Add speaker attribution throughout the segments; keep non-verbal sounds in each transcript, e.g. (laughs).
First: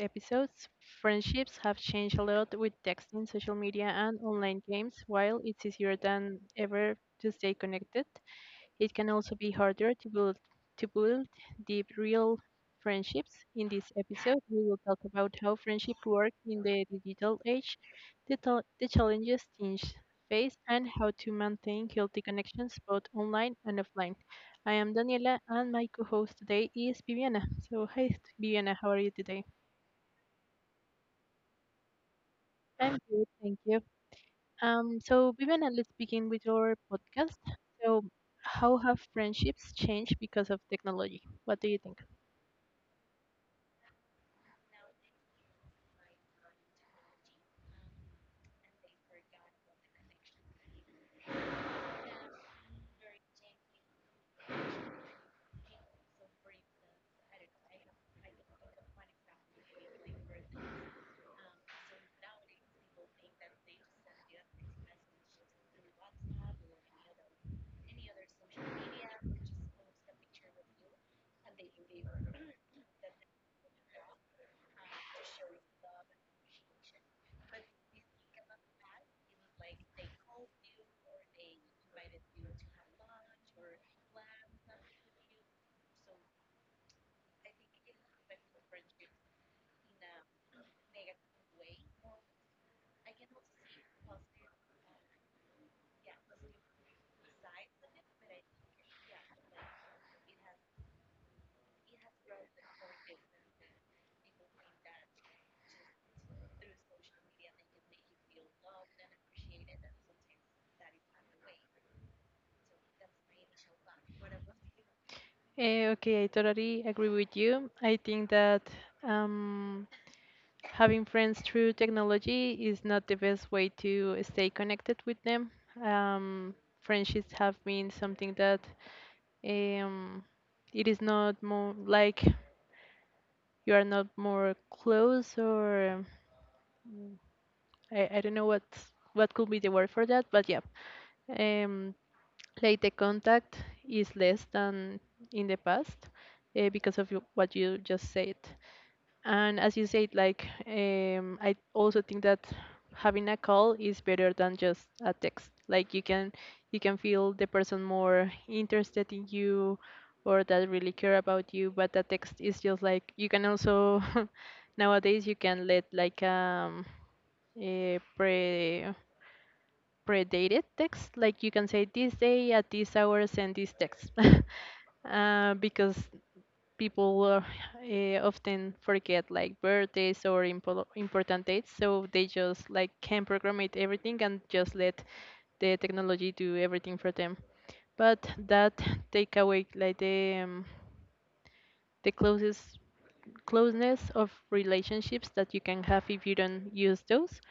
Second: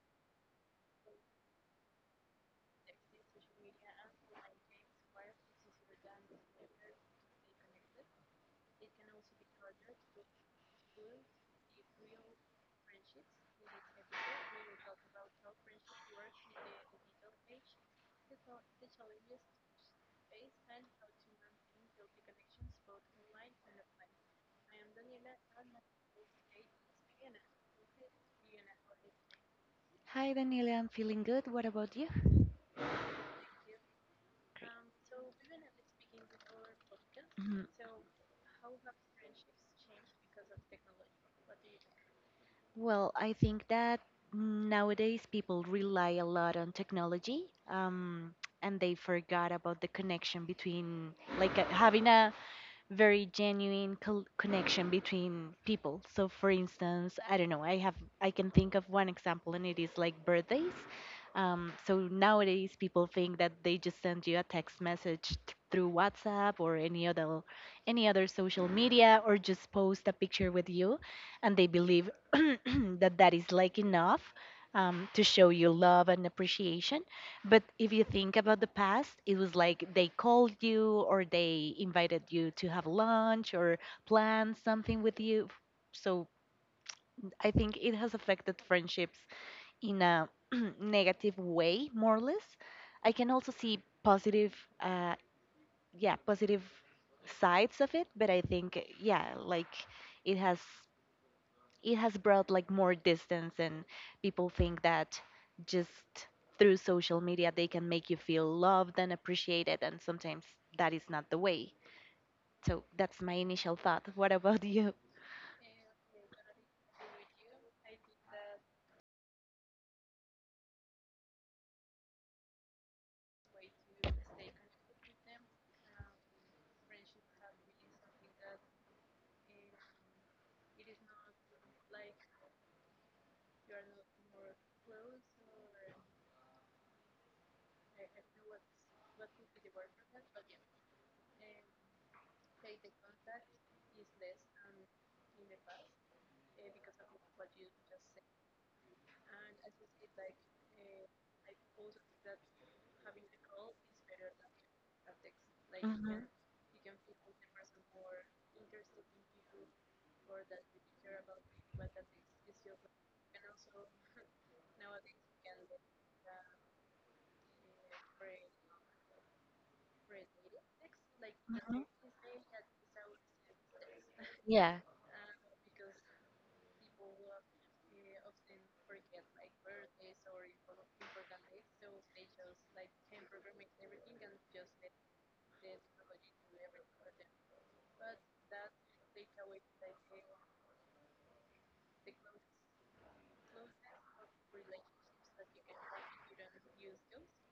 Speaker 1: episodes. Friendships have changed a lot with texting, social media, and online games. While it's easier than ever to stay connected, it can also be harder to build deep real friendships. In this episode, we will talk about how friendship work in the digital age, the challenges teens face, and how to maintain healthy connections both online and offline. I am Daniela, and my co-host today is Viviana. So, hi Viviana, how are you today?
Speaker 2: Hi, Daniela. I'm feeling good. What about you?
Speaker 1: I'm good, thank you. So Viviana, let's begin with your podcast.
Speaker 2: Mhm.
Speaker 1: So, how have friendships changed because of technology? What do you think?
Speaker 2: Well, I think that nowadays people rely a lot on technology, and they forgot about the connection between having a very genuine connection between people. So, for instance, I don't know, I can think of one example, and it is like birthdays. So nowadays, people think that they just send you a text message through WhatsApp or any other social media, or just post a picture with you, and they believe (clears throat) that that is like enough to show you love and appreciation but if you think about the past, it was like they called you or they invited you to have lunch or plan something with you. So I think it has affected friendships in a (clears throat) negative way, more or less. I can also see positive, uh, yeah, positive sides of it, but I think, yeah, like it has it has brought like more distance and people think that just through social media they can make you feel loved and appreciated and sometimes that is not the way so that's my initial thought (laughs) what about you
Speaker 1: Okay, I totally agree with you. I think that um, having friends through technology is not the best way to stay connected with them. Um, Friendships have been something that um, it is not more like you are not more close, or I don't know what could be the word for that, but yeah, um, like the contact is less than in the past because of you- what you just said. And as you said, like I also think that having a call is better than just a text. Like
Speaker 2: Mhm,
Speaker 1: you can feel the person more interested in you or that really care about you. But a text is just like you can also (laughs) nowadays you can let like a pre predated text. Like you can
Speaker 2: mhm.
Speaker 1: say this day at this hour send this text
Speaker 2: Yeah.
Speaker 1: (laughs) because people often forget like birthdays or impo- important dates, so they just like can program it everything and just let the technology do everything for them. But that take away like the closest closeness of relationships that you can have if you don't use those.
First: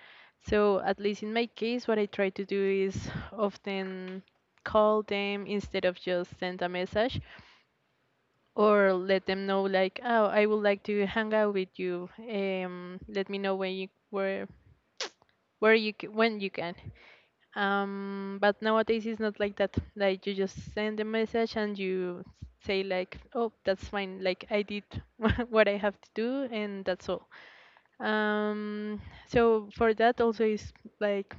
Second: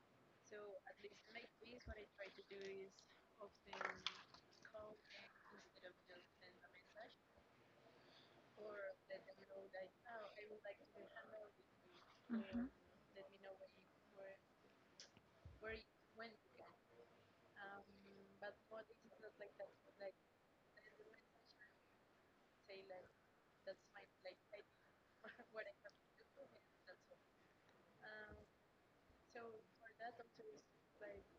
Speaker 1: So at least in my case, what I try to do is often call them instead of just send a message or let them know like, oh, I would like to hang out with you.
Speaker 2: Mhm,
Speaker 1: Let me know when you where you c- when you can. But nowadays it's not like that. Like you just send a message and you say like, oh, that's fine, like I did (laughs) what I have to do, and that's all. um so for that also is like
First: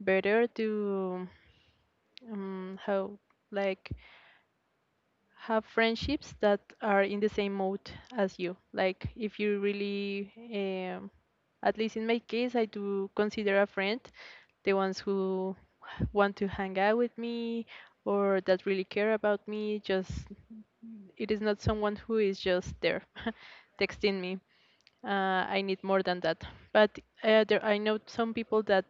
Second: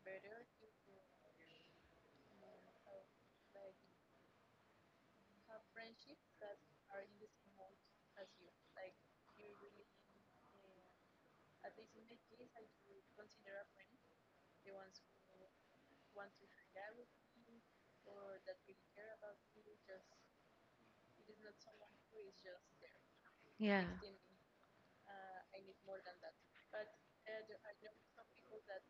Speaker 1: better to how like have friendships that are in the same mode as you. Like if you really, at least in my case, I do consider a friend the ones who want to hang out with me or that really care about me. Just it is not someone who is just there (laughs)
Speaker 2: yeah.
Speaker 1: texting me. I need more than that. But there, I know some people that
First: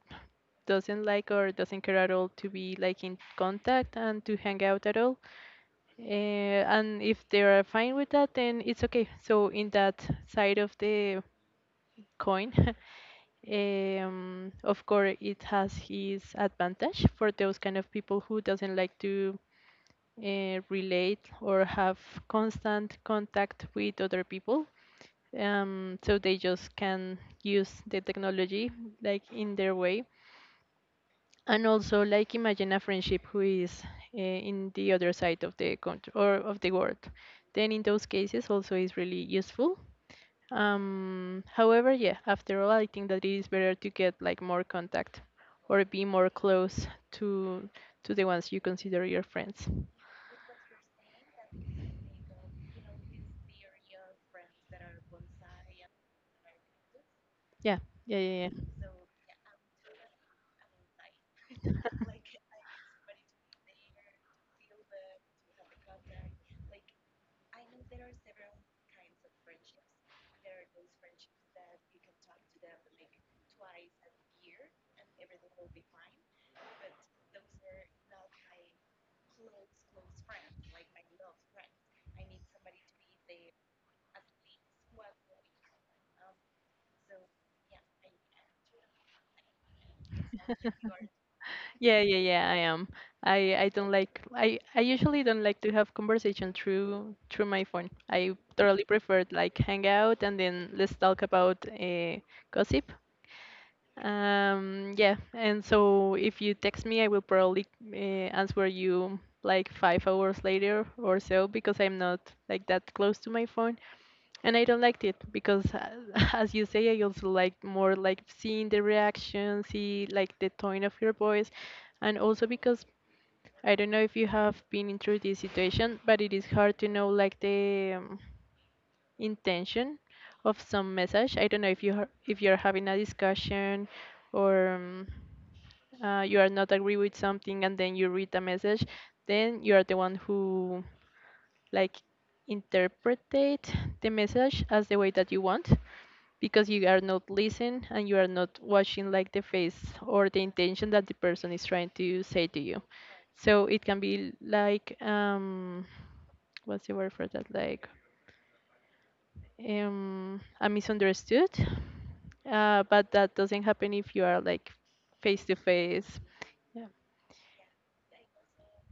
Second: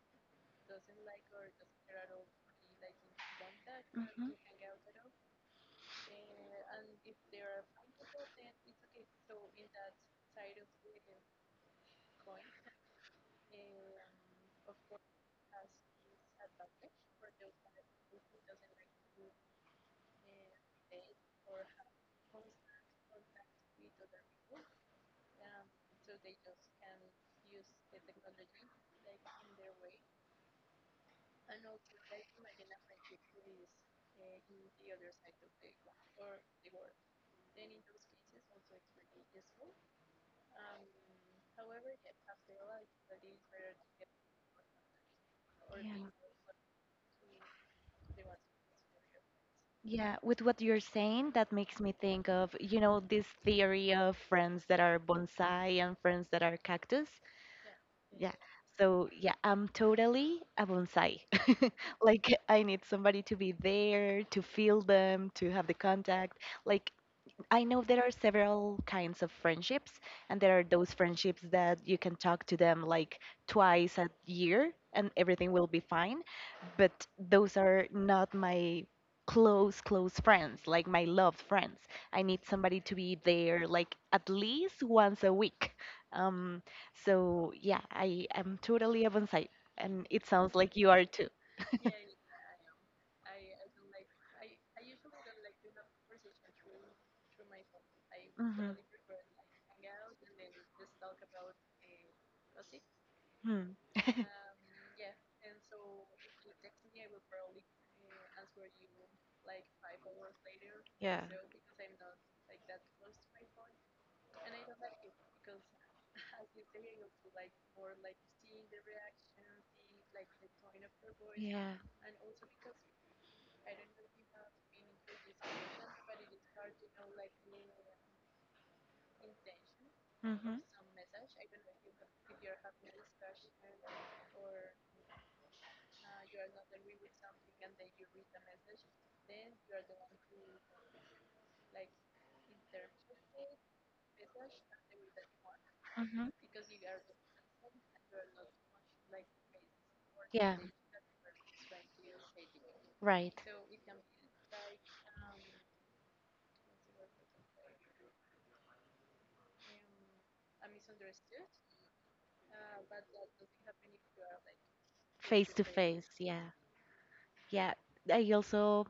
Speaker 1: doesn't like or doesn't care at all to be like in contact and
Speaker 2: Mhm,
Speaker 1: to hang out at all, and if they are fine with that, then it's okay. So in that side of the coin, (laughs) of course, it has his advantage for those kind of people who doesn't like to relate or have constant contact with other people. So they just can use the technology like in their way, and also like imagine a friendship who is in the other side of the country or of the world. Then in those cases also is really useful. However, yeah, after all, I think that it is better to get like more contact or
Speaker 2: yeah.
Speaker 1: be more close to the ones you consider your friends.
Speaker 2: Yeah, with what you're saying, that makes me think of, you know, this theory of friends that are bonsai and friends that are cactus.
Speaker 1: Yeah, yeah,
Speaker 2: Yeah.
Speaker 1: yeah,
Speaker 2: So, yeah, I'm totally a bonsai.
Speaker 1: yeah.
Speaker 2: (laughs) Like, I need somebody to be there, to feel them, to have the contact. Like, I know there are several kinds of friendships, and there are those friendships that you can talk to them like twice a year and everything will be fine. But those are not my close, close friends, like my loved friends. I need somebody to be there like at least once a week. Um, so yeah, I am totally a bonsai, and it sounds like you are too.
Speaker 1: Yeah, yeah, yeah, I am. I don't like, I usually don't like to have conversation through my phone. I
Speaker 2: Mhm.
Speaker 1: thoroughly prefer like hang out and then let's talk about gossip.
Speaker 2: Hmm.
Speaker 1: Yeah, and so if you text me, I will probably answer you like 5 hours later or so, because I'm not like that close to my phone, and I don't like it because (laughs) as you say, I also like more like seeing the reaction, see like the tone of your voice,
Speaker 2: Or.
Speaker 1: and also because I don't know if you have been through this situation, but it is hard to know like the intention of some message. I don't know if you ha- if you're having a discussion or you are not agree with something and then you read a message, then you are the one who like interpretate the message as the way that you want,
Speaker 2: Mm-hmm.
Speaker 1: because you are not listening and you are not watching like the face or the intention that the person is trying to say to you.
Speaker 2: Right.
Speaker 1: So it can be like what's the word for that? Like a misunderstood. But that doesn't happen if you are like face to face.
Speaker 2: Face. Yeah.
Speaker 1: Yeah.
Speaker 2: Yeah. I also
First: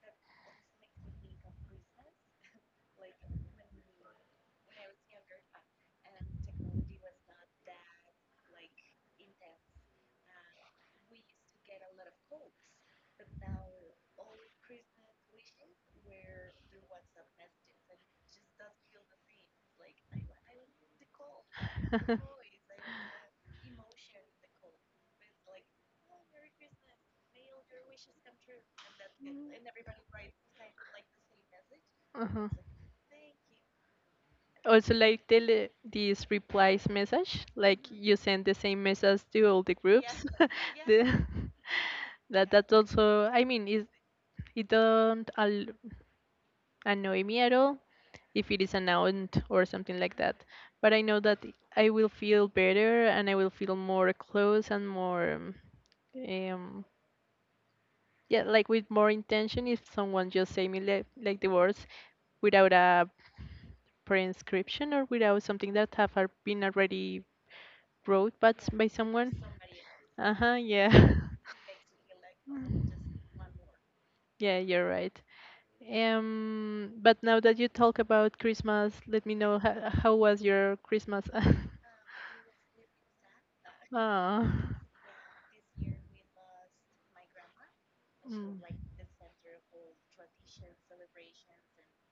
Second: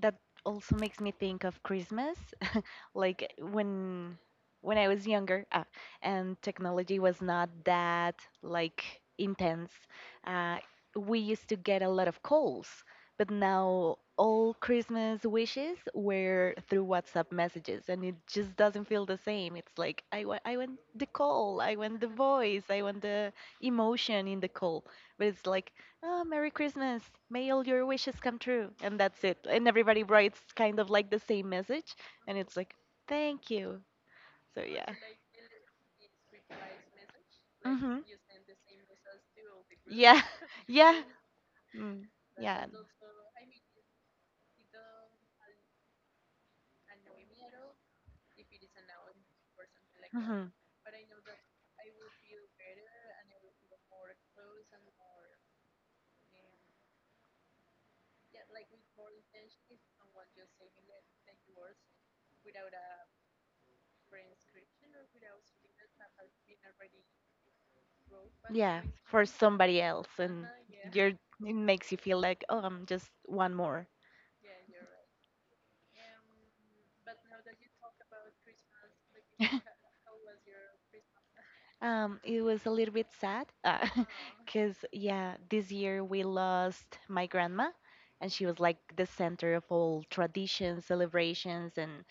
Speaker 2: that also makes me think of Christmas like when I was younger, and technology was not that like intense. Uh, we used to get a lot of calls, but now all Christmas wishes were through WhatsApp messages, and it just doesn't feel the same. It's like I want the call, I want the voice, I
Speaker 1: (laughs)
Speaker 2: want the emotion in the call, but it's like, oh, Merry Christmas, may all your wishes come true, and that's it. And everybody writes kind of like the same message, and
Speaker 1: Uh-huh.
Speaker 2: it's like, thank you. So yeah.
Speaker 1: Also, like tele these replies message, like
Speaker 2: Hmm.
Speaker 1: you send the same message to all the
Speaker 2: Yeah.
Speaker 1: groups.
Speaker 2: (laughs)
Speaker 1: (laughs)
Speaker 2: Yeah.
Speaker 1: The-
Speaker 2: Mm.
Speaker 1: that
Speaker 2: Yeah.
Speaker 1: that also, I mean, it don't al- annoy me at all if it is an aunt or something like
Speaker 2: Hmm.
Speaker 1: that. But I know that I will feel better and I will feel more close and more, um, yeah, like with more intention if someone just say me like the words without a prescription or without something that have al- been already wrote but
Speaker 2: Yeah,
Speaker 1: by
Speaker 2: for
Speaker 1: someone.
Speaker 2: somebody else,
Speaker 1: Uh
Speaker 2: and
Speaker 1: huh.
Speaker 2: you're
Speaker 1: Yeah.
Speaker 2: it makes you feel like, oh, I'm just one more.
Speaker 1: Yeah, you're right. But now that you talk about Christmas, let me know how was your Christmas? (laughs)
Speaker 2: It was a little bit sad, (laughs)
Speaker 1: Oh.
Speaker 2: cause yeah, this year we lost my grandma, and she
Speaker 1: Mm.
Speaker 2: was like the center of all traditions, celebrations, and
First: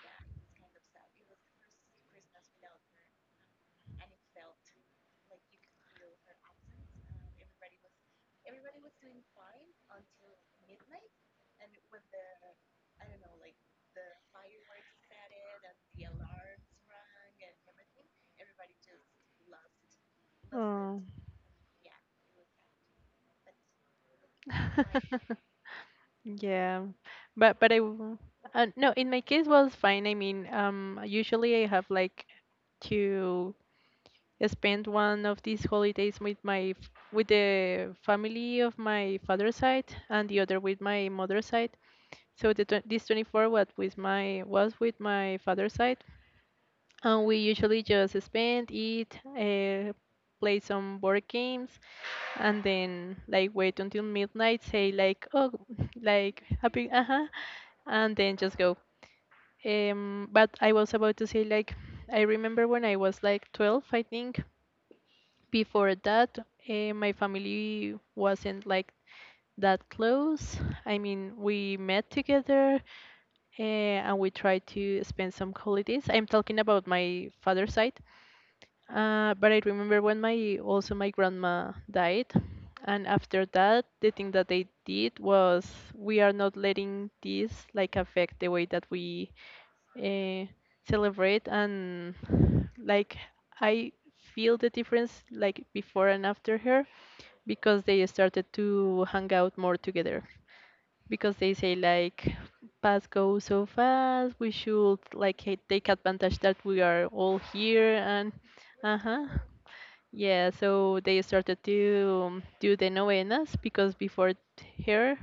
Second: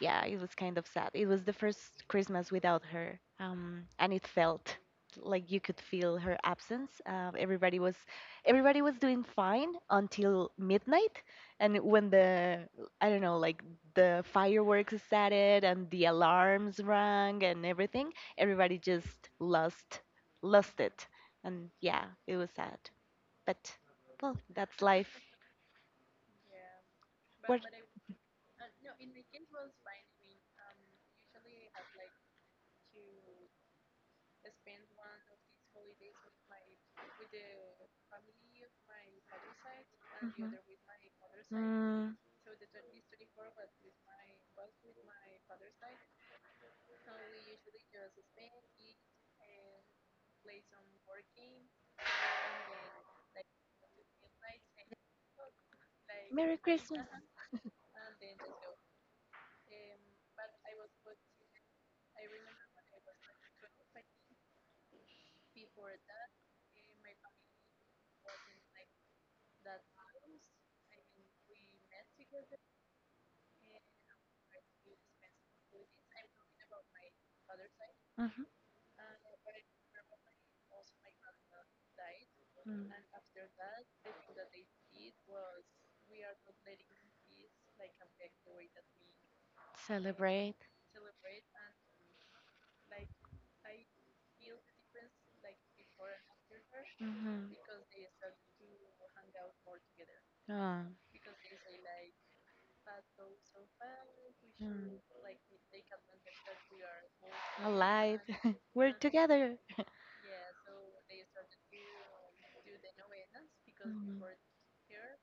Speaker 2: yeah, it was kind of sad. It was the first Christmas without her, and it felt like you could feel her absence. Everybody was doing fine until midnight, and when the I don't know, like the fireworks started and the alarms rang and everything, everybody just lost
Speaker 1: Oh.
Speaker 2: it, and yeah, it was sad. But well, that's life.
Speaker 1: (laughs) Yeah, but
Speaker 2: What?
Speaker 1: but I w- no, in my case was fine. I mean, usually I have like two spend one of these holidays with my f- with the family of my father's side, and the other with my mother's side. So the tw- this 24 what with my was with my father's side, and we usually just spend, eat, play some board games, and then like wait until midnight. Say like, oh, (laughs) like
Speaker 2: Merry
Speaker 1: happy uh huh, and then just go. But I was about to say like I remember when I was like 12, I think. Before that, my family wasn't like that close. I mean, we met together and we tried to spend some holidays. I'm talking about my father's side,
Speaker 2: uh-huh. Mhm.
Speaker 1: but I remember when my also my grandma died, and after that, the thing that they did was we are not letting this like affect the way that we uh,
Speaker 2: They.
Speaker 1: celebrate. And like I feel the difference like before and after her,
Speaker 2: Mhm.
Speaker 1: because they started to hang out more together,
Speaker 2: Oh.
Speaker 1: because they say like past goes so fast, we should like ha- take advantage that we are all here. And
Speaker 2: (laughs)
Speaker 1: uh-huh,
Speaker 2: Together.
Speaker 1: yeah, so they started to do the novenas, because before t- here,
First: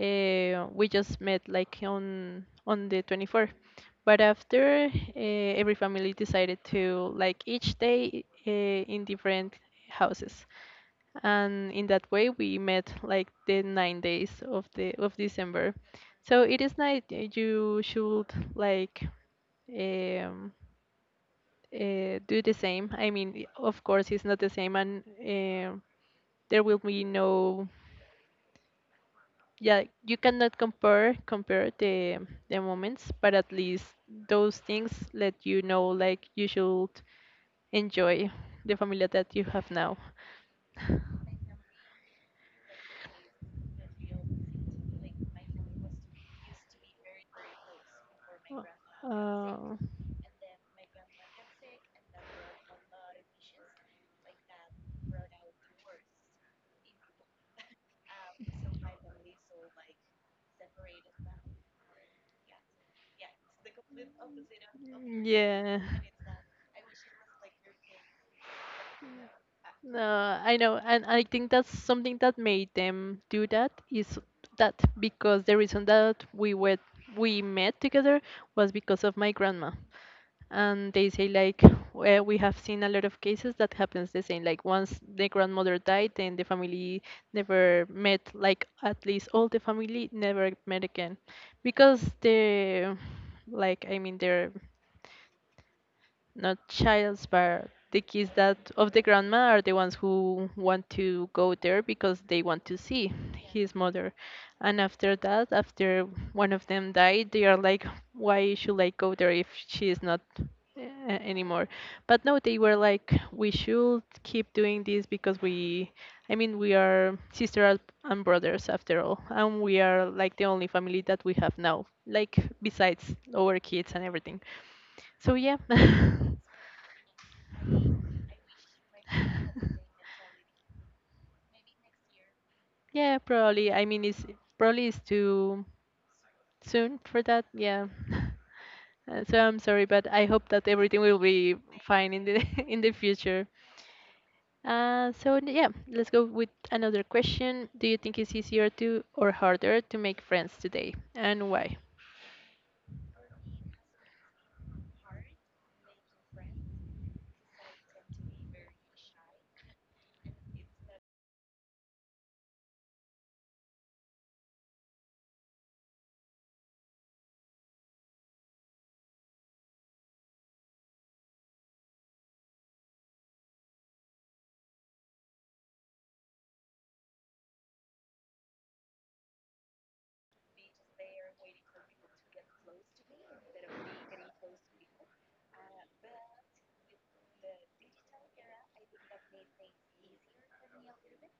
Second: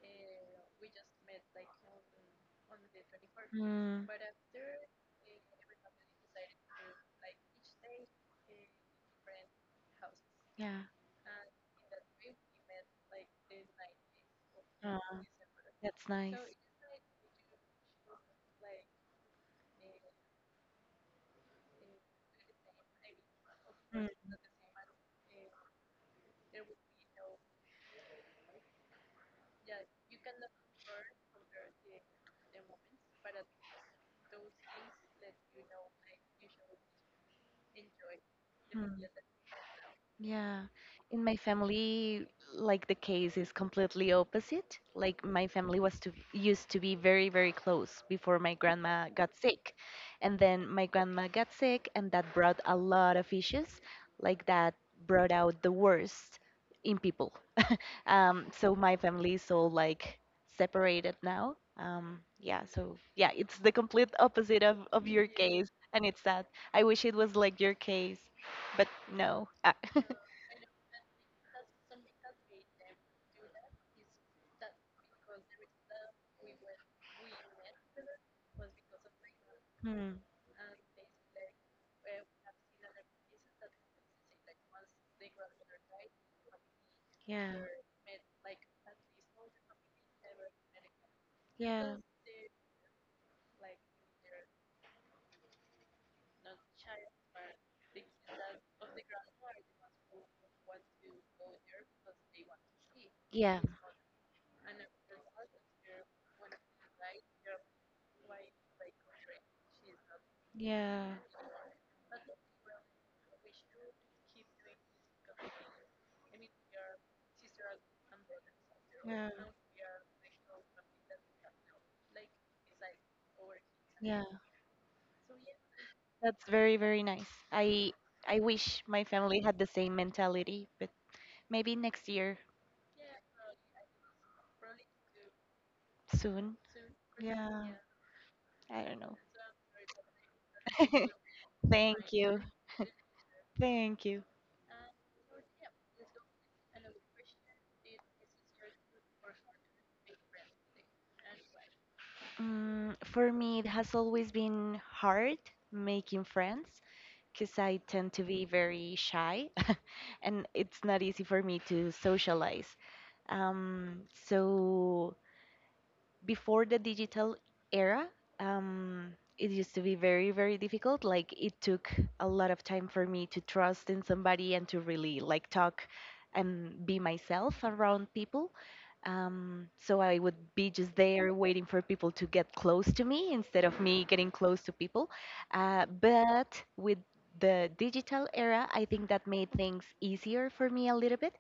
Speaker 1: we just met like on the 24th,
Speaker 2: Mm.
Speaker 1: but after, every family decided to like each day, in different houses,
Speaker 2: Yeah.
Speaker 1: and in that way we met like the 9 days of the
Speaker 2: Oh.
Speaker 1: of December.
Speaker 2: That's so nice.
Speaker 1: So it is nice that you should like um, do the same. I mean, I- of
Speaker 2: Mm,
Speaker 1: course, it's not the same, and there will be no. Yeah, you cannot compare the moments, but at least those things let you know like you should enjoy the
Speaker 2: mm.
Speaker 1: family that you have now.
Speaker 2: Yeah. In my family, like the case is completely opposite. Like my family was to used to be very, very close before my grandma got sick.
Speaker 1: Oh.
Speaker 2: And then my grandma got sick and that brought a lot of issues. Like that brought out the worst in people. So my family is all like separated now. Yeah, so yeah, it's the complete opposite of your case,
Speaker 1: Yeah.
Speaker 2: and it's sad. I wish it was like your case, but no.
Speaker 1: No, I know, and I think that's something that made them do that is that because the reason that we were we met together was because of my grandma. And they say like, we have seen a lot of cases that happens the same, like once the grandmother died, then the family
Speaker 2: Yeah.
Speaker 1: never met like at least all the family never met again
Speaker 2: yeah,
Speaker 1: because the like I mean their not child's bar. The kids that of the grandma are the ones who want to go there because they want to see
Speaker 2: yeah,
Speaker 1: his mother. And after that, after one of them died, they are like, why should I go there if she is not
Speaker 2: yeah,
Speaker 1: uh, anymore? But no, they were like, we should keep doing this because we, I mean, we are sisters and brothers after all, and we are like the only family that we have now, like besides our kids and everything. So yeah. (laughs)
Speaker 2: that's very, very nice. I I wish my family had the same mentality, but maybe next year,
Speaker 1: Yeah, probably. I mean, it's probably it's too
Speaker 2: soon.
Speaker 1: soon for that. Yeah. (laughs)
Speaker 2: I don't know.
Speaker 1: So I'm sorry, but I hope that everything will
Speaker 2: (laughs)
Speaker 1: be fine
Speaker 2: Thank
Speaker 1: in the
Speaker 2: you.
Speaker 1: (laughs) in the future.
Speaker 2: Thank you.
Speaker 1: Yeah, let's go with another question. Do you think it's easier to or harder to make friends today, and why?
Speaker 2: Mm, for me, it has always been hard making friends because I tend to be very shy (laughs) and it's not easy for me to socialize. So before the digital era, it used to be very, very difficult. Like it took a lot of time for me to trust in somebody and to really like talk and be myself around people. So I would be just there waiting for people to get close to me instead of me getting close to people. But with the digital era, I think that made things easier for me a little bit.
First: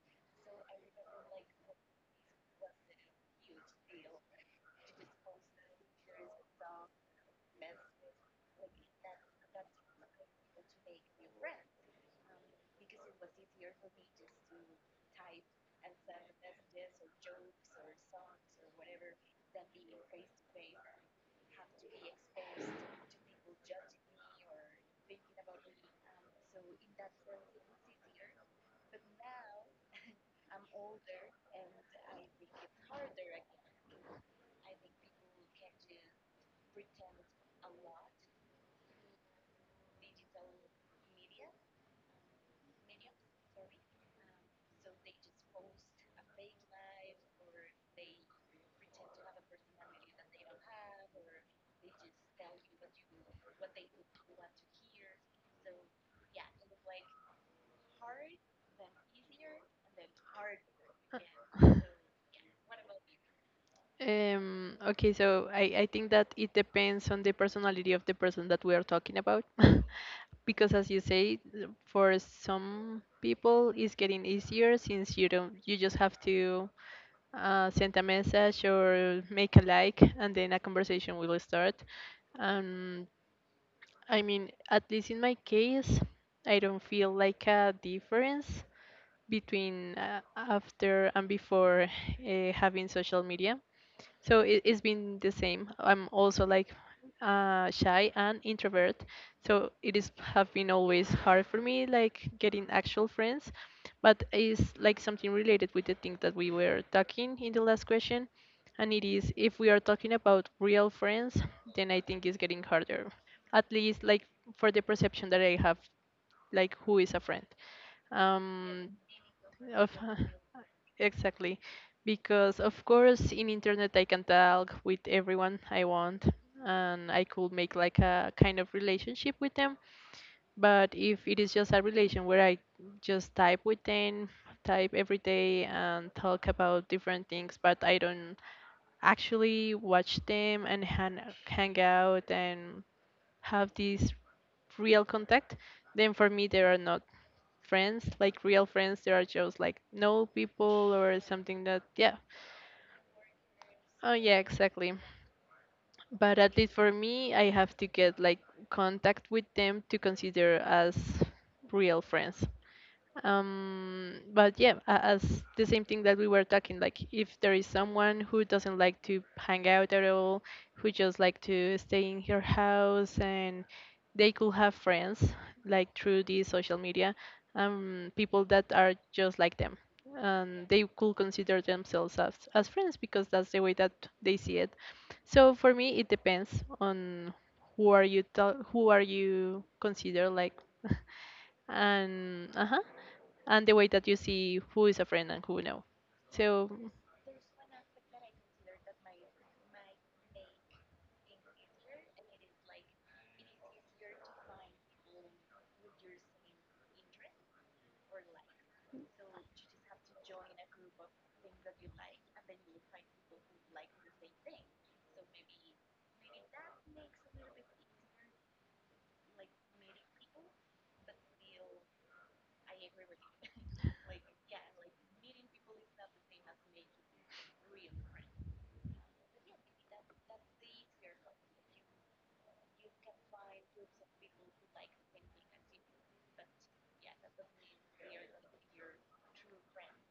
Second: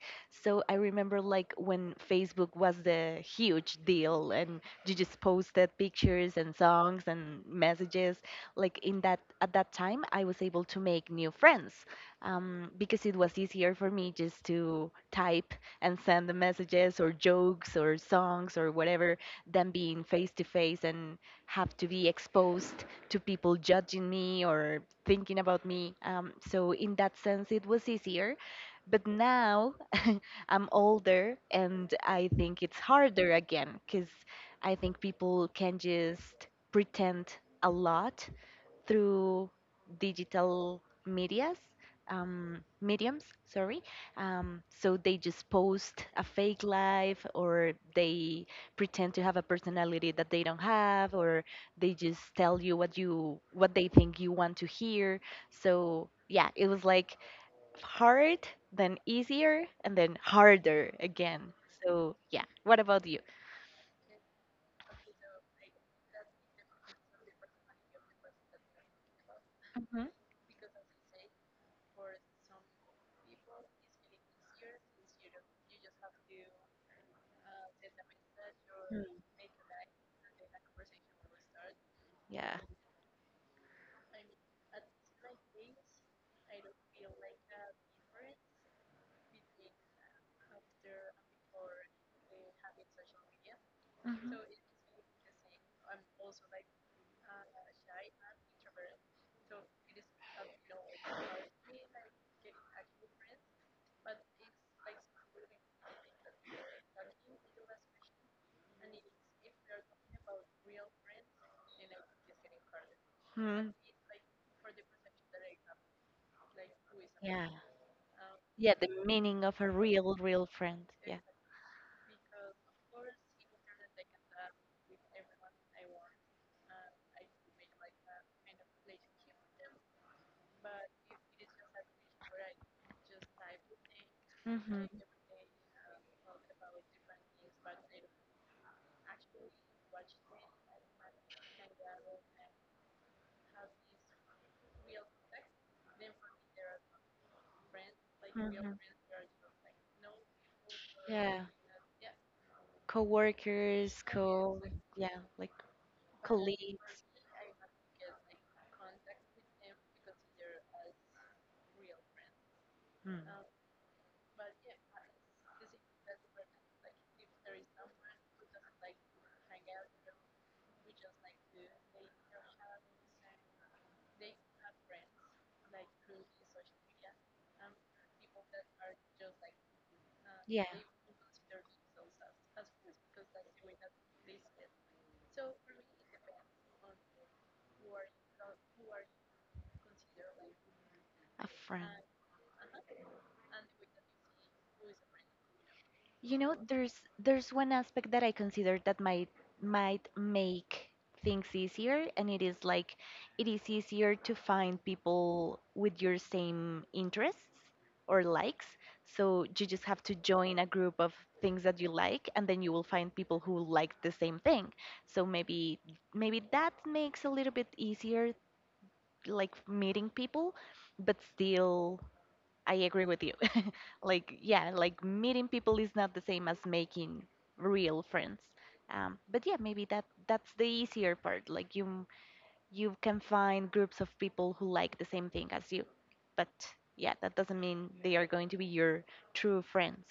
Speaker 2: So I remember like when Facebook was the huge deal and you just posted pictures and songs and messages. Like in that at that time, I was able to make new friends because it was easier for me just to type and send the messages or jokes or songs or whatever than being face to face and have to be exposed to people judging me or thinking about me. So in that sense, it was easier. But now I'm older and I think it's harder again because I think people can just pretend a lot through digital medias, mediums, sorry. So they just post a fake life or they pretend to have a personality that they don't have or they just tell you what they think you want to hear. So yeah, it was like hard, then easier, and then harder again. So
Speaker 1: (laughs)
Speaker 2: yeah. What about you?
Speaker 1: Okay, so I think that it depends on the personality of the person that we are talking about.
Speaker 2: Hmm.
Speaker 1: (laughs) Because as you say, for some people it's getting easier since you don't you just have to send a message or make a like and then a conversation will start.
Speaker 2: Yeah.
Speaker 1: um, I mean, at least in my case, I don't feel like a difference between after and before having social media.
Speaker 2: Hmm.
Speaker 1: So it's been the same. I'm also like shy and introvert, so it is have been always hard for me like getting actual friends. But it's like something related with the thing that we were talking in the last question, and it is if we are talking about real friends, then I think it's getting harder.
Speaker 2: Hmm.
Speaker 1: At least like for the perception that I have, like who is a friend.
Speaker 2: Yeah. Yeah. The
Speaker 1: Um,
Speaker 2: meaning of a
Speaker 1: of
Speaker 2: real, real friend.
Speaker 1: (laughs)
Speaker 2: Yeah.
Speaker 1: Exactly. Because of course in internet I can talk with everyone I want and I could make like a kind of relationship with them. But if it is just a relation where I just type with them,
Speaker 2: Hmm. Hmm.
Speaker 1: type every day and talk about different things, but I don't actually watch them and hang out and have this real contact, then for me they are not friends, like real friends. There are just like no people or
Speaker 2: Yeah.
Speaker 1: something that, yeah.
Speaker 2: Coworkers,
Speaker 1: Oh, yeah,
Speaker 2: co.
Speaker 1: exactly.
Speaker 2: Yeah. Like
Speaker 1: But at least for
Speaker 2: colleagues.
Speaker 1: me, I have to get like contact with them to consider as real friends.
Speaker 2: Mm.
Speaker 1: But yeah, as the same thing that we were talking, like if there is someone who doesn't like to hang out at all, who just like to stay in her house, and they could have friends like through the social media, people that are just like them,
Speaker 2: Yeah,
Speaker 1: and they could consider themselves as friends because that's the way that they see it. So for me it depends on who are you consider like (laughs)
Speaker 2: a friend.
Speaker 1: and uh-huh, and the way that you see who is a friend and who no.
Speaker 2: You know,
Speaker 1: So
Speaker 2: there's one aspect that I consider that might make things easier, and it is like it is easier to find people with your same interests or likes. So you just have to join a group of things that you like, and then you will find people who like the same thing. So maybe maybe that makes a little bit easier, like meeting people, but still, I agree with you. Like yeah like meeting people is not the same as making real friends but yeah maybe that that's the easier part like you can find groups of people who like the same thing as you but yeah that doesn't mean they are going to be your true friends.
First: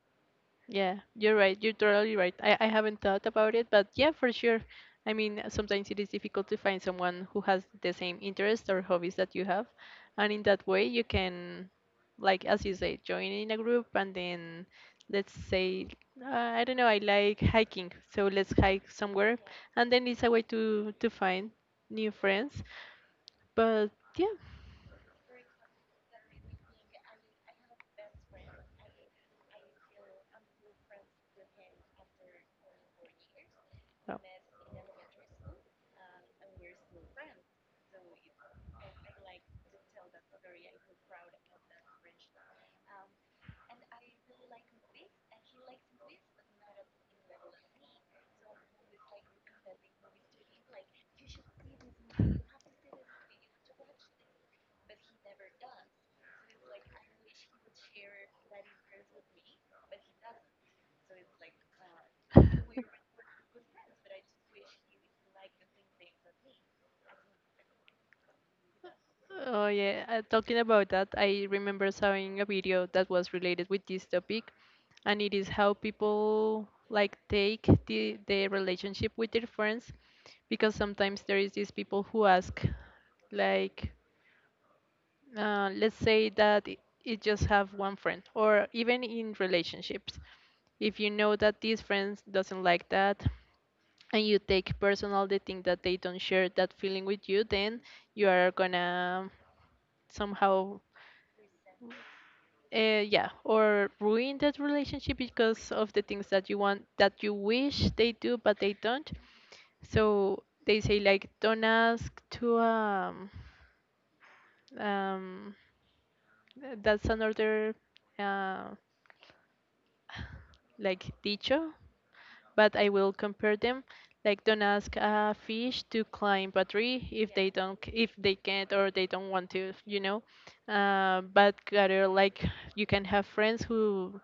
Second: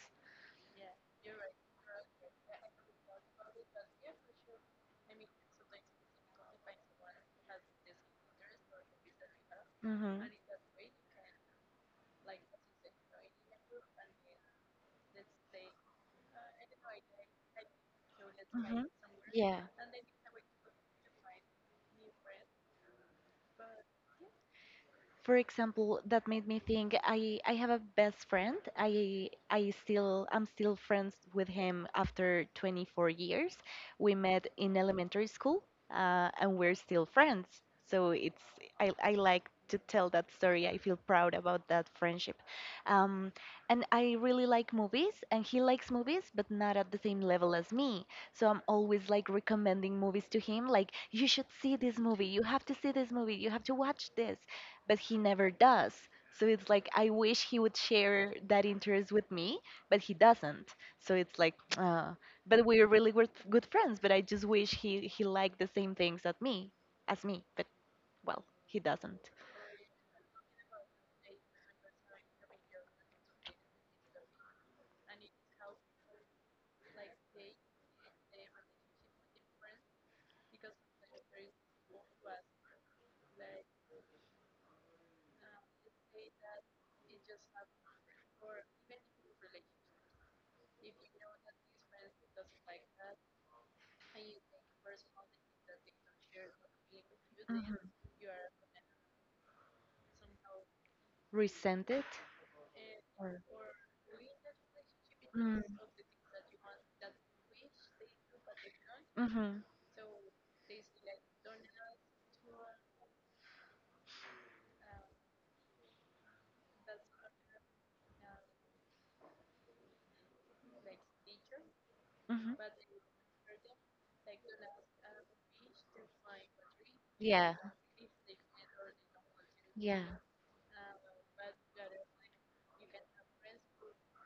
Speaker 1: yeah, you're right. You're totally right. I haven't thought about it, but yeah, for sure. I mean, sometimes it is difficult to find someone who has the same interests or hobbies that you have,
Speaker 2: Hmm.
Speaker 1: and in that way you can, like as you say, join in a group and then let's say I don't know, I like hiking, so let's
Speaker 2: Hmm.
Speaker 1: hike somewhere,
Speaker 2: Yeah,
Speaker 1: and then it's a way to find new friends. But yeah.
Speaker 2: for example, that made me think I have a best friend. I'm still friends with him after 24 years. We met in elementary school, and we're still friends. So it's I like to tell that story. I feel proud about that friendship. Um, and I really like movies, and he likes movies, but not at the same level as me. So I'm always like recommending movies to him, like you should see this movie, you have to see this movie, you have to watch this but he never does. So it's like I wish he would share that interest with me, but he doesn't. So it's like, (tsk) but we're really good, good friends. But I just wish he liked the same things that me as me. But well, he doesn't.
Speaker 1: Oh yeah, talking about that, I remember seeing a video that was related with this topic, and it is how people like take the relationship with their friends, because sometimes there is these people who ask, like, let's say that it just have one friend, or even in relationships, if you know that these friends doesn't like that, and you take personal the thing that they don't share that feeling with you, then
Speaker 2: Mhm.
Speaker 1: you are gonna somehow.
Speaker 2: Resent it
Speaker 1: Yeah,
Speaker 2: or.
Speaker 1: or ruin that relationship
Speaker 2: Mm.
Speaker 1: because of the things that you want, that you wish they do, but they don't.
Speaker 2: Mhm.
Speaker 1: So they say like, don't ask to um. That's another uh, (sighs) like dicho,
Speaker 2: Mhm.
Speaker 1: but I will compare them. Like, don't ask a fish to climb a tree if they
Speaker 2: Yeah.
Speaker 1: don't, if they can't or they don't want to, you know. But rather, like, you can have friends who,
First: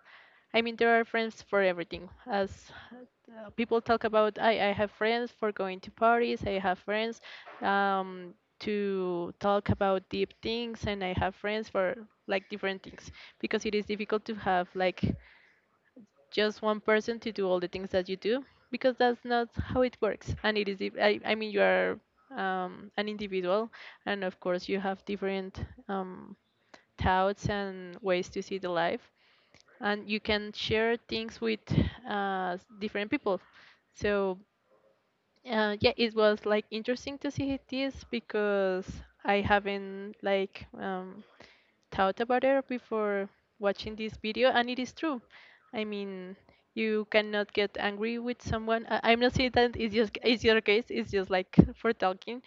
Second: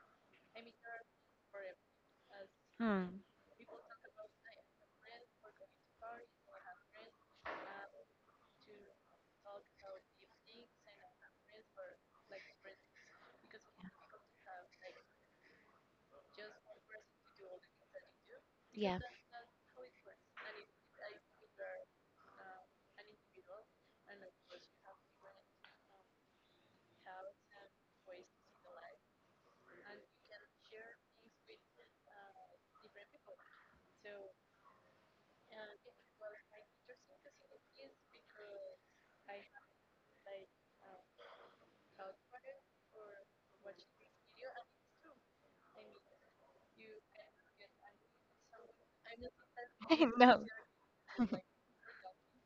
Speaker 1: I mean, there are friends for everything. As
Speaker 2: Mm.
Speaker 1: people talk about, I have friends for going to parties, I have friends um, to talk about deep things, and I have friends for like different things, because it is difficult to have like just one person to do all the things that you do, because
Speaker 2: Yeah.
Speaker 1: that's not how it works. And it is, I mean, you are an individual, and of course, you have different thoughts and ways to see the life, and you can share things with different people. So yeah, it was like interesting to see this because I haven't like thought about it before watching this video, and it is true. I mean, you cannot get angry with someone. I'm not saying that
Speaker 2: (laughs)
Speaker 1: it's
Speaker 2: I
Speaker 1: just it's
Speaker 2: know.
Speaker 1: your case. It's just like (laughs) for talking,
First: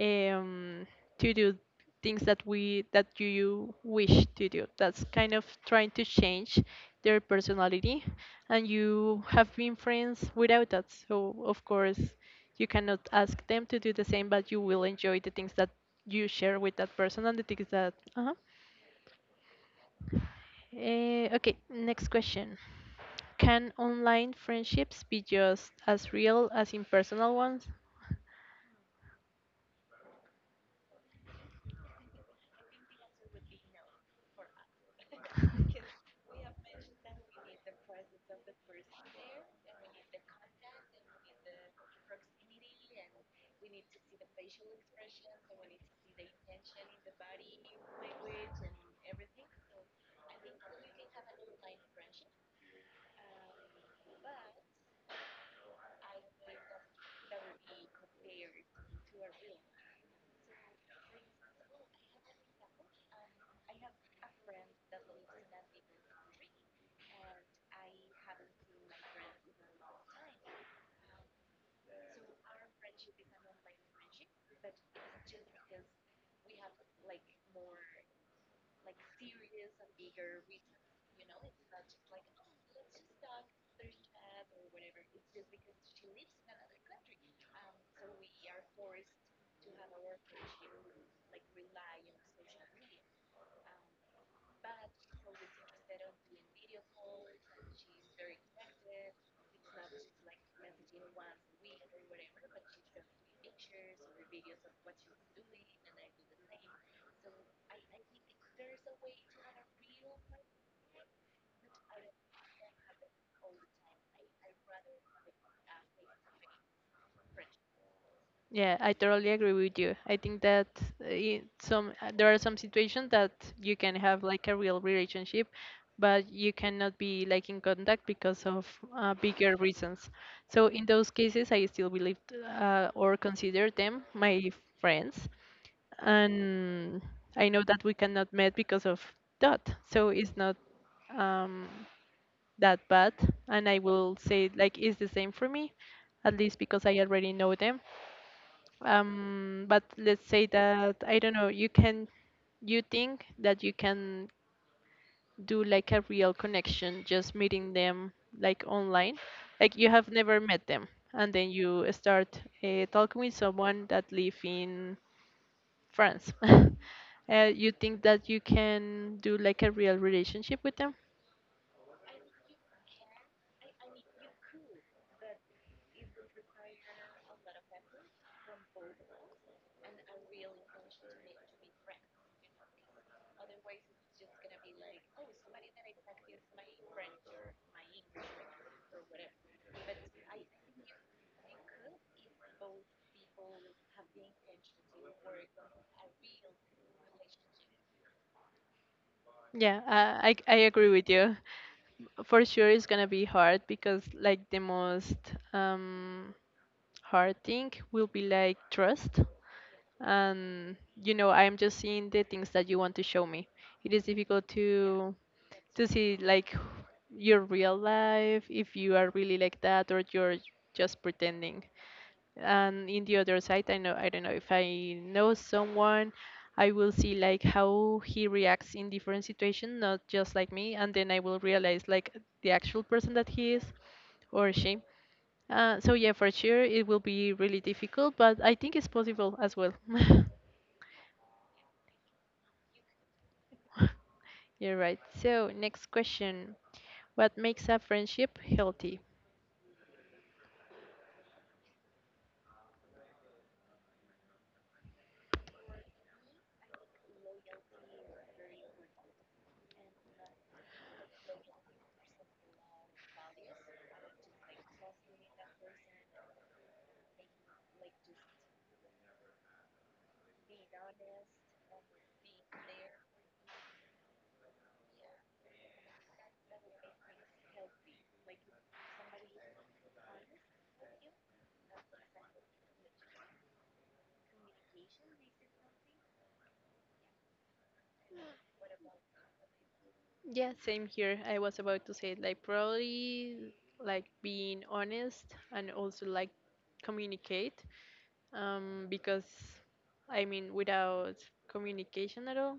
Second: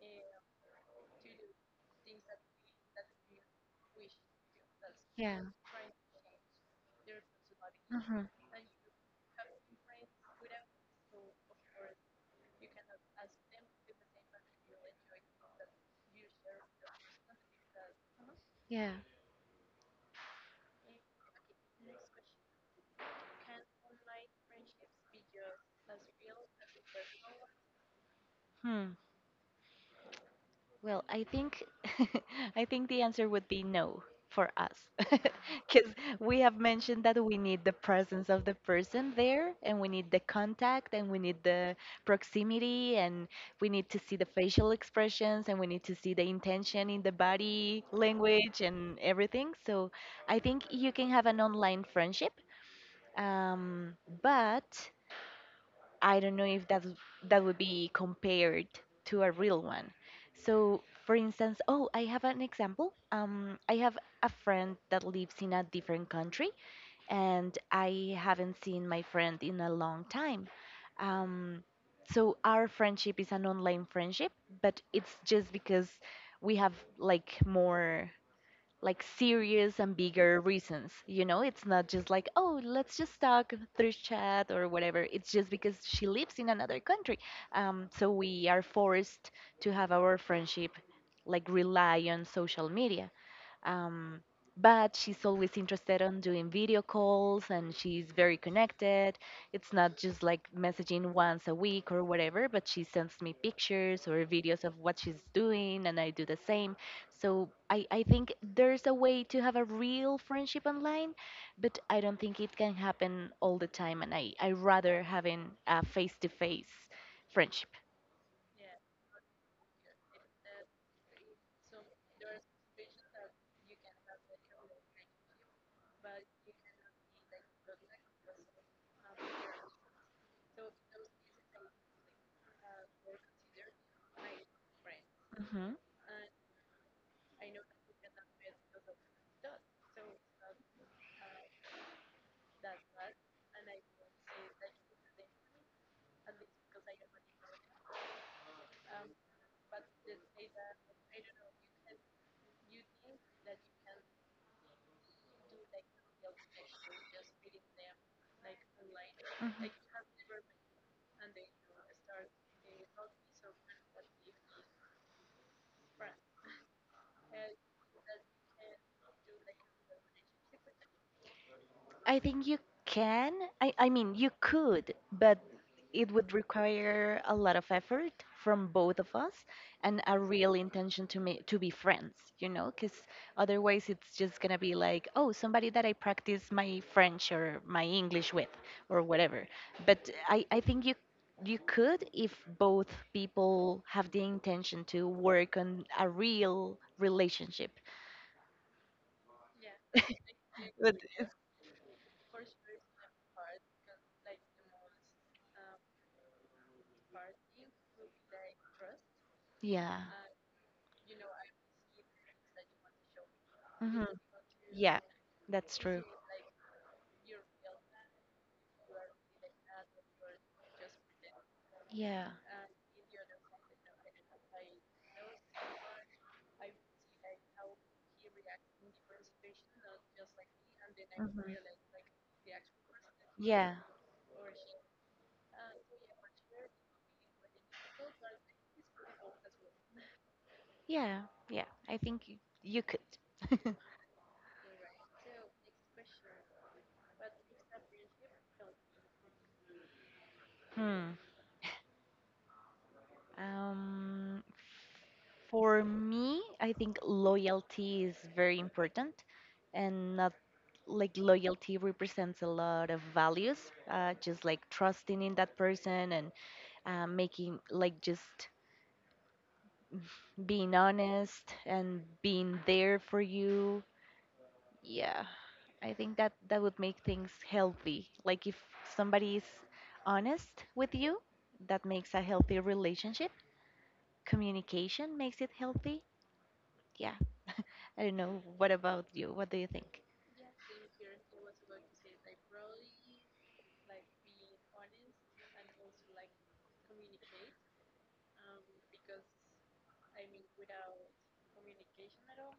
Speaker 1: um, to do things that we that you wish to do. That's kind
Speaker 2: Yeah.
Speaker 1: of trying to change their personality,
Speaker 2: Hmm.
Speaker 1: and you have been friends without that. So of course, you cannot ask them to do the same, but you will enjoy the things that you share with that person and the things that
Speaker 2: Yeah.
Speaker 1: eh, okay, next question. Can online friendships be just as real as impersonal ones?
Speaker 2: Hmm. Well, I think (laughs) I think the answer would be no for us. (laughs) Because we have mentioned that we need the presence of the person there and we need the contact and we need the proximity and we need to see the facial expressions and we need to see the intention in the body language and everything. So I think you can have an online friendship, um, but I don't know if that that would be compared to a real one. So, for instance, oh, I have an example. I have a friend that lives in a different country, and I haven't seen my friend in a long time. Um, so our friendship is an online friendship, but it's just because we have like more like serious and bigger reasons. You know, it's not just like, oh, let's just talk through chat or whatever. It's just because she lives in another country. So we are forced to have our friendship like rely on social media um, but she's always interested on doing video calls and she's very connected it's not just like messaging once a week or whatever but she sends me pictures or videos of what she's doing and I do the same so I think there's a way to have a real friendship online but I don't think it can happen all the time and I rather having a face-to-face friendship.
Speaker 1: Yeah, I totally agree with you. I think that some there are some situations that you can have like a real relationship, but you cannot be like in contact because of bigger reasons. So in those cases, I still believe or consider them my friends,
Speaker 2: Hmm.
Speaker 1: and I know that we cannot meet because of that. So it's not um, that bad, and I will say like it's the same for me, at least because I already know them. But let's say that I don't know. You can, you think that you can do like a real connection just meeting them like online,
Speaker 2: Hmm.
Speaker 1: like you have never met them, and then you start talking with someone that live in friends, (laughs) you think that you can do like a real relationship with them?
Speaker 2: I think you can. I mean, you could, but it would require a lot of effort from both of us and a real intention to make to be friends, you know, because otherwise it's just gonna be like, oh, somebody that I practice my French or my English with or whatever. But I think you could if both people have the intention to work on a real relationship.
Speaker 1: Yeah, I agree
Speaker 2: But
Speaker 1: with
Speaker 2: it's
Speaker 1: you. For sure, it's gonna be hard because like the most um, hard thing will be like trust,
Speaker 2: yeah.
Speaker 1: and you know I'm just seeing the things that you want to show me. It is
Speaker 2: Hmm.
Speaker 1: difficult
Speaker 2: Yeah, that's
Speaker 1: to
Speaker 2: true.
Speaker 1: see like your real life if you are really like that or you're just pretending.
Speaker 2: Yeah.
Speaker 1: And in the other side, I don't know if I know someone, I will see like how he reacts in different situations, not just like me, and then I will
Speaker 2: Hmm.
Speaker 1: realize like the actual person that he is
Speaker 2: Yeah.
Speaker 1: or she. Uh, so yeah, for sure it will be really difficult, but I think it's possible as well.
Speaker 2: Yeah. Yeah. I think you could.
Speaker 1: (laughs) You're right, so next question. What makes a friendship healthy?
Speaker 2: Hmm. Um, for me, I think loyalty is very important and not like loyalty represents a lot of values, just like trusting in that person and making like just being honest and being there for you. Yeah, I think that that would make things healthy. Like if somebody is honest with you, that makes a healthy relationship. Communication makes it healthy. Yeah, I don't know. What about you? What do you think?
Speaker 1: Yeah, same here. I was about to say like probably like being honest and also like communicate, because I mean without communication at all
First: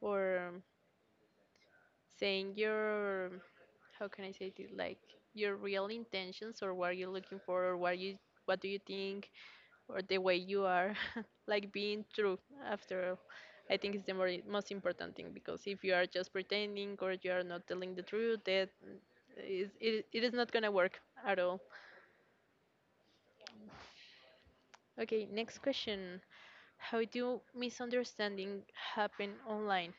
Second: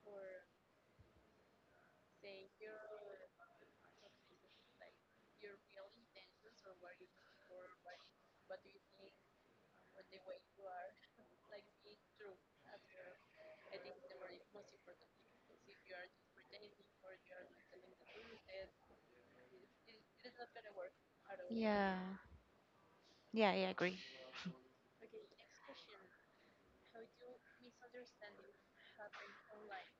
Speaker 1: or saying your, how can I say it, like your real intentions or what you're looking for or what you, what do you think, or the way you are, (laughs) like being true after all. I think it's most important thing, because if you are just pretending or you are not telling the truth, that is it is not gonna work at all.
Speaker 2: Yeah, yeah, I agree.
Speaker 1: Okay, next question. How do misunderstanding happen online?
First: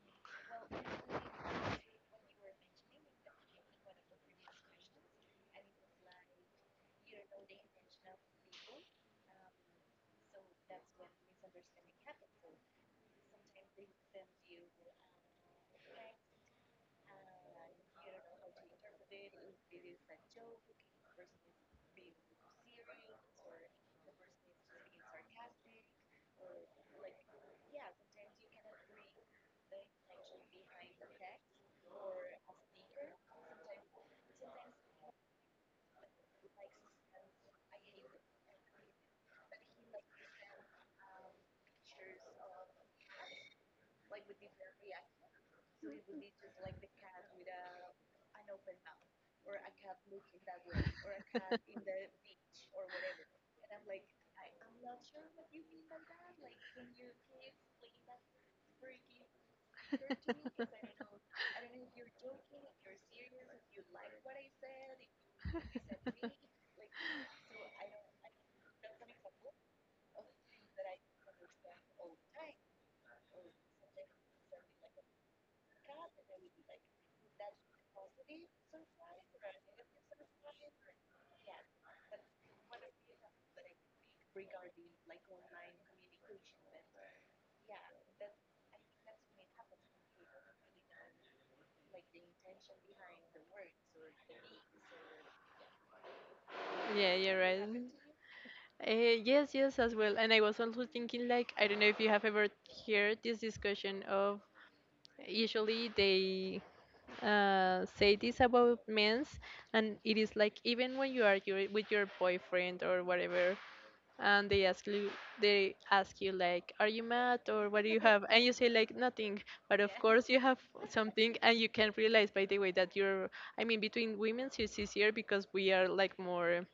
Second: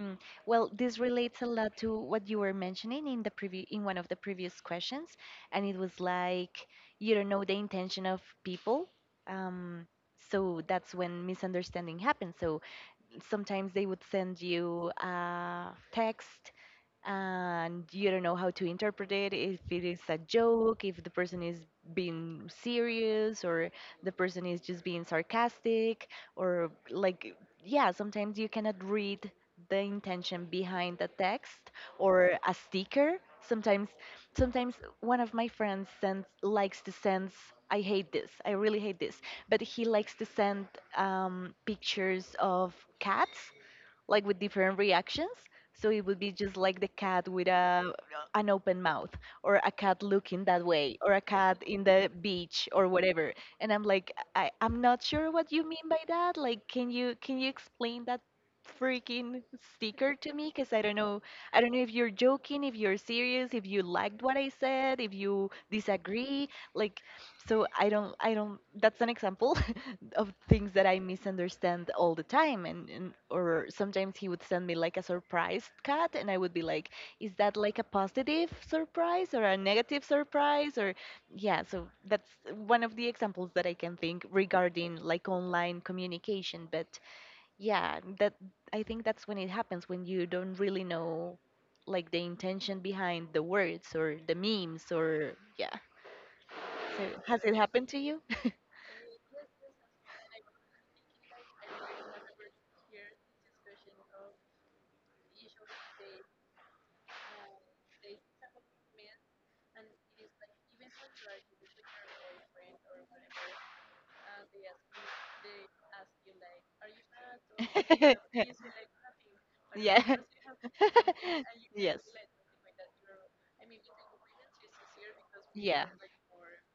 Speaker 2: Mm. Well, this relates a lot to what you were mentioning in the in one of the previous questions, and it was like you don't know the intention of people. Um, so that's when misunderstanding happens. So sometimes they would send you a text and you don't know how to interpret it if it is a joke if the person is being serious or the person is just being sarcastic or like yeah sometimes you cannot read the intention behind the text or a sticker sometimes sometimes one of my friends sends likes to send I hate this I really hate this but he likes to send pictures of cats like with different reactions. So it would be just like the cat with a an open mouth, or a cat looking that way, or a cat in the beach, or whatever. And I'm like, I'm not sure what you mean by that. Like, can you explain that freaking sticker to me? Because
Speaker 1: (laughs)
Speaker 2: I don't know if you're joking, if you're serious, if you liked what I said, if you disagree. Like, so I don't. That's an example. (laughs) Of things that I misunderstand all the time and or sometimes he would send me like a surprise cat and I would be like, is that like a positive surprise or a negative surprise or yeah, so that's one of the examples that I can think regarding like online communication, but yeah, that I think that's when it happens when you don't really know like the intention behind the words or the memes or yeah. So
Speaker 1: Yeah, you're
Speaker 2: has it
Speaker 1: right.
Speaker 2: happened to you?
Speaker 1: Yes, yes, as well. And I was also thinking, like, I don't know if you have ever heard this discussion of usually they say this about men's, and it is like even when you are with your boyfriend or whatever, and
Speaker 2: (laughs)
Speaker 1: they ask you like, "Are you mad?" or "What do you have?" and you say
Speaker 2: (laughs)
Speaker 1: like, "Nothing," but of
Speaker 2: Are
Speaker 1: course you have
Speaker 2: (laughs)
Speaker 1: something, and you can
Speaker 2: nothing,
Speaker 1: realize by the way that you're. I mean, between women it's easier because we are like more,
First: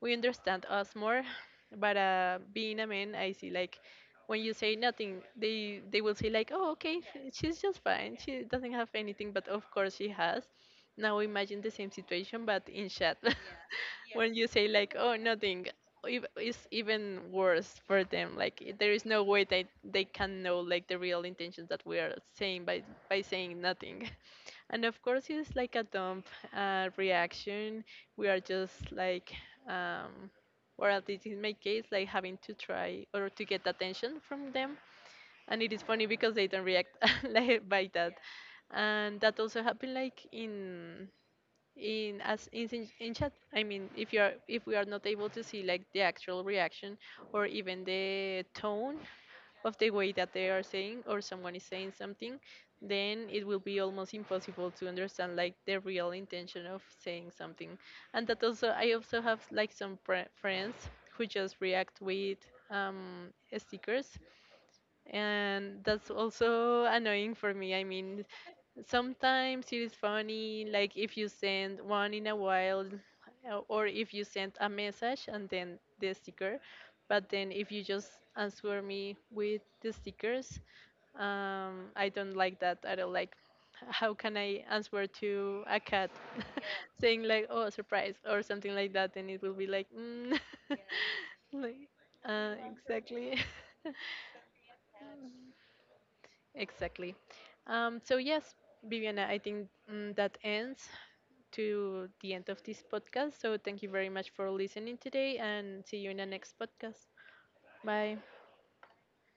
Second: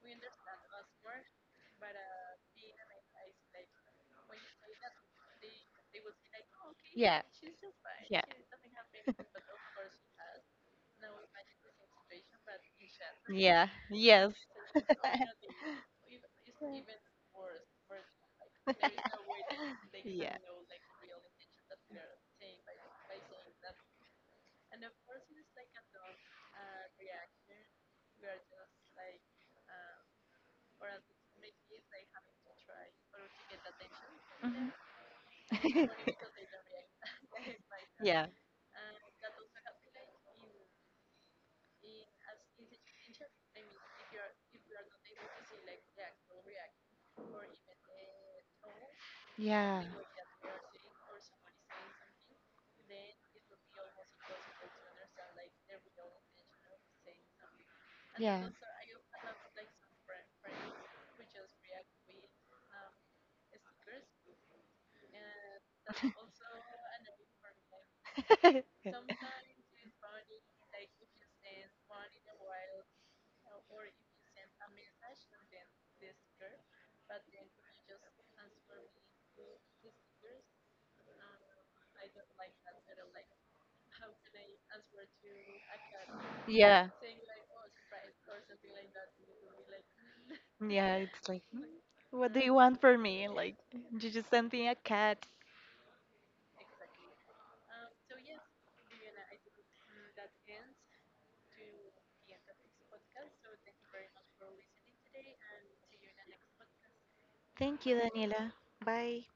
Speaker 1: we understand us more. But being a man, I see like when you say nothing, they will say like, oh, okay, she's just fine. She doesn't have
Speaker 2: (laughs)
Speaker 1: anything, but of course she has. Now imagine the same situation, but in chat,
Speaker 2: something.
Speaker 1: (laughs)
Speaker 2: Yes.
Speaker 1: when you say like,
Speaker 2: (laughs)
Speaker 1: oh, nothing, it's even worse for them. Like there is no way that they
Speaker 2: (laughs) yeah.
Speaker 1: can know like the real intentions that we are saying by saying nothing. And of course, it's like a dumb reaction. We are just like, um, or at least in my case, like having to try or to get attention from
Speaker 2: Mhm.
Speaker 1: them. And it is
Speaker 2: (laughs)
Speaker 1: funny because they don't react (laughs) like by that.
Speaker 2: Yeah.
Speaker 1: And that also happened like in as in chat, I mean if you're, if we are not able to see like the actual reaction or even the tone of
Speaker 2: Yeah.
Speaker 1: the way that they are saying or someone is saying something, then it will be almost impossible to understand like the real intention of saying something. And that
Speaker 2: Yeah.
Speaker 1: also, I also have like some friends who just react with um, stickers, and that's also annoying for me, I mean sometimes it is funny, like if you send one in a while, or if you send a message and then the sticker. But then if you just answer me with the stickers, I don't like that. I don't like, how can I answer to a cat
Speaker 2: Yeah.
Speaker 1: (laughs) saying like, oh, surprise or something like that, and it will be like, mm.
Speaker 2: Yeah. It's like,
Speaker 1: (laughs)
Speaker 2: "Hmm,
Speaker 1: Like,
Speaker 2: what do you want from me?
Speaker 1: exactly.
Speaker 2: Like, you just sent
Speaker 1: (laughs)
Speaker 2: me a cat.
Speaker 1: Exactly. So yes, Viviana, I think that ends to the end of this podcast. So thank you very much for listening today, and see you in the next podcast.
Speaker 2: Thank you,
Speaker 1: Bye.
Speaker 2: Daniela. Bye.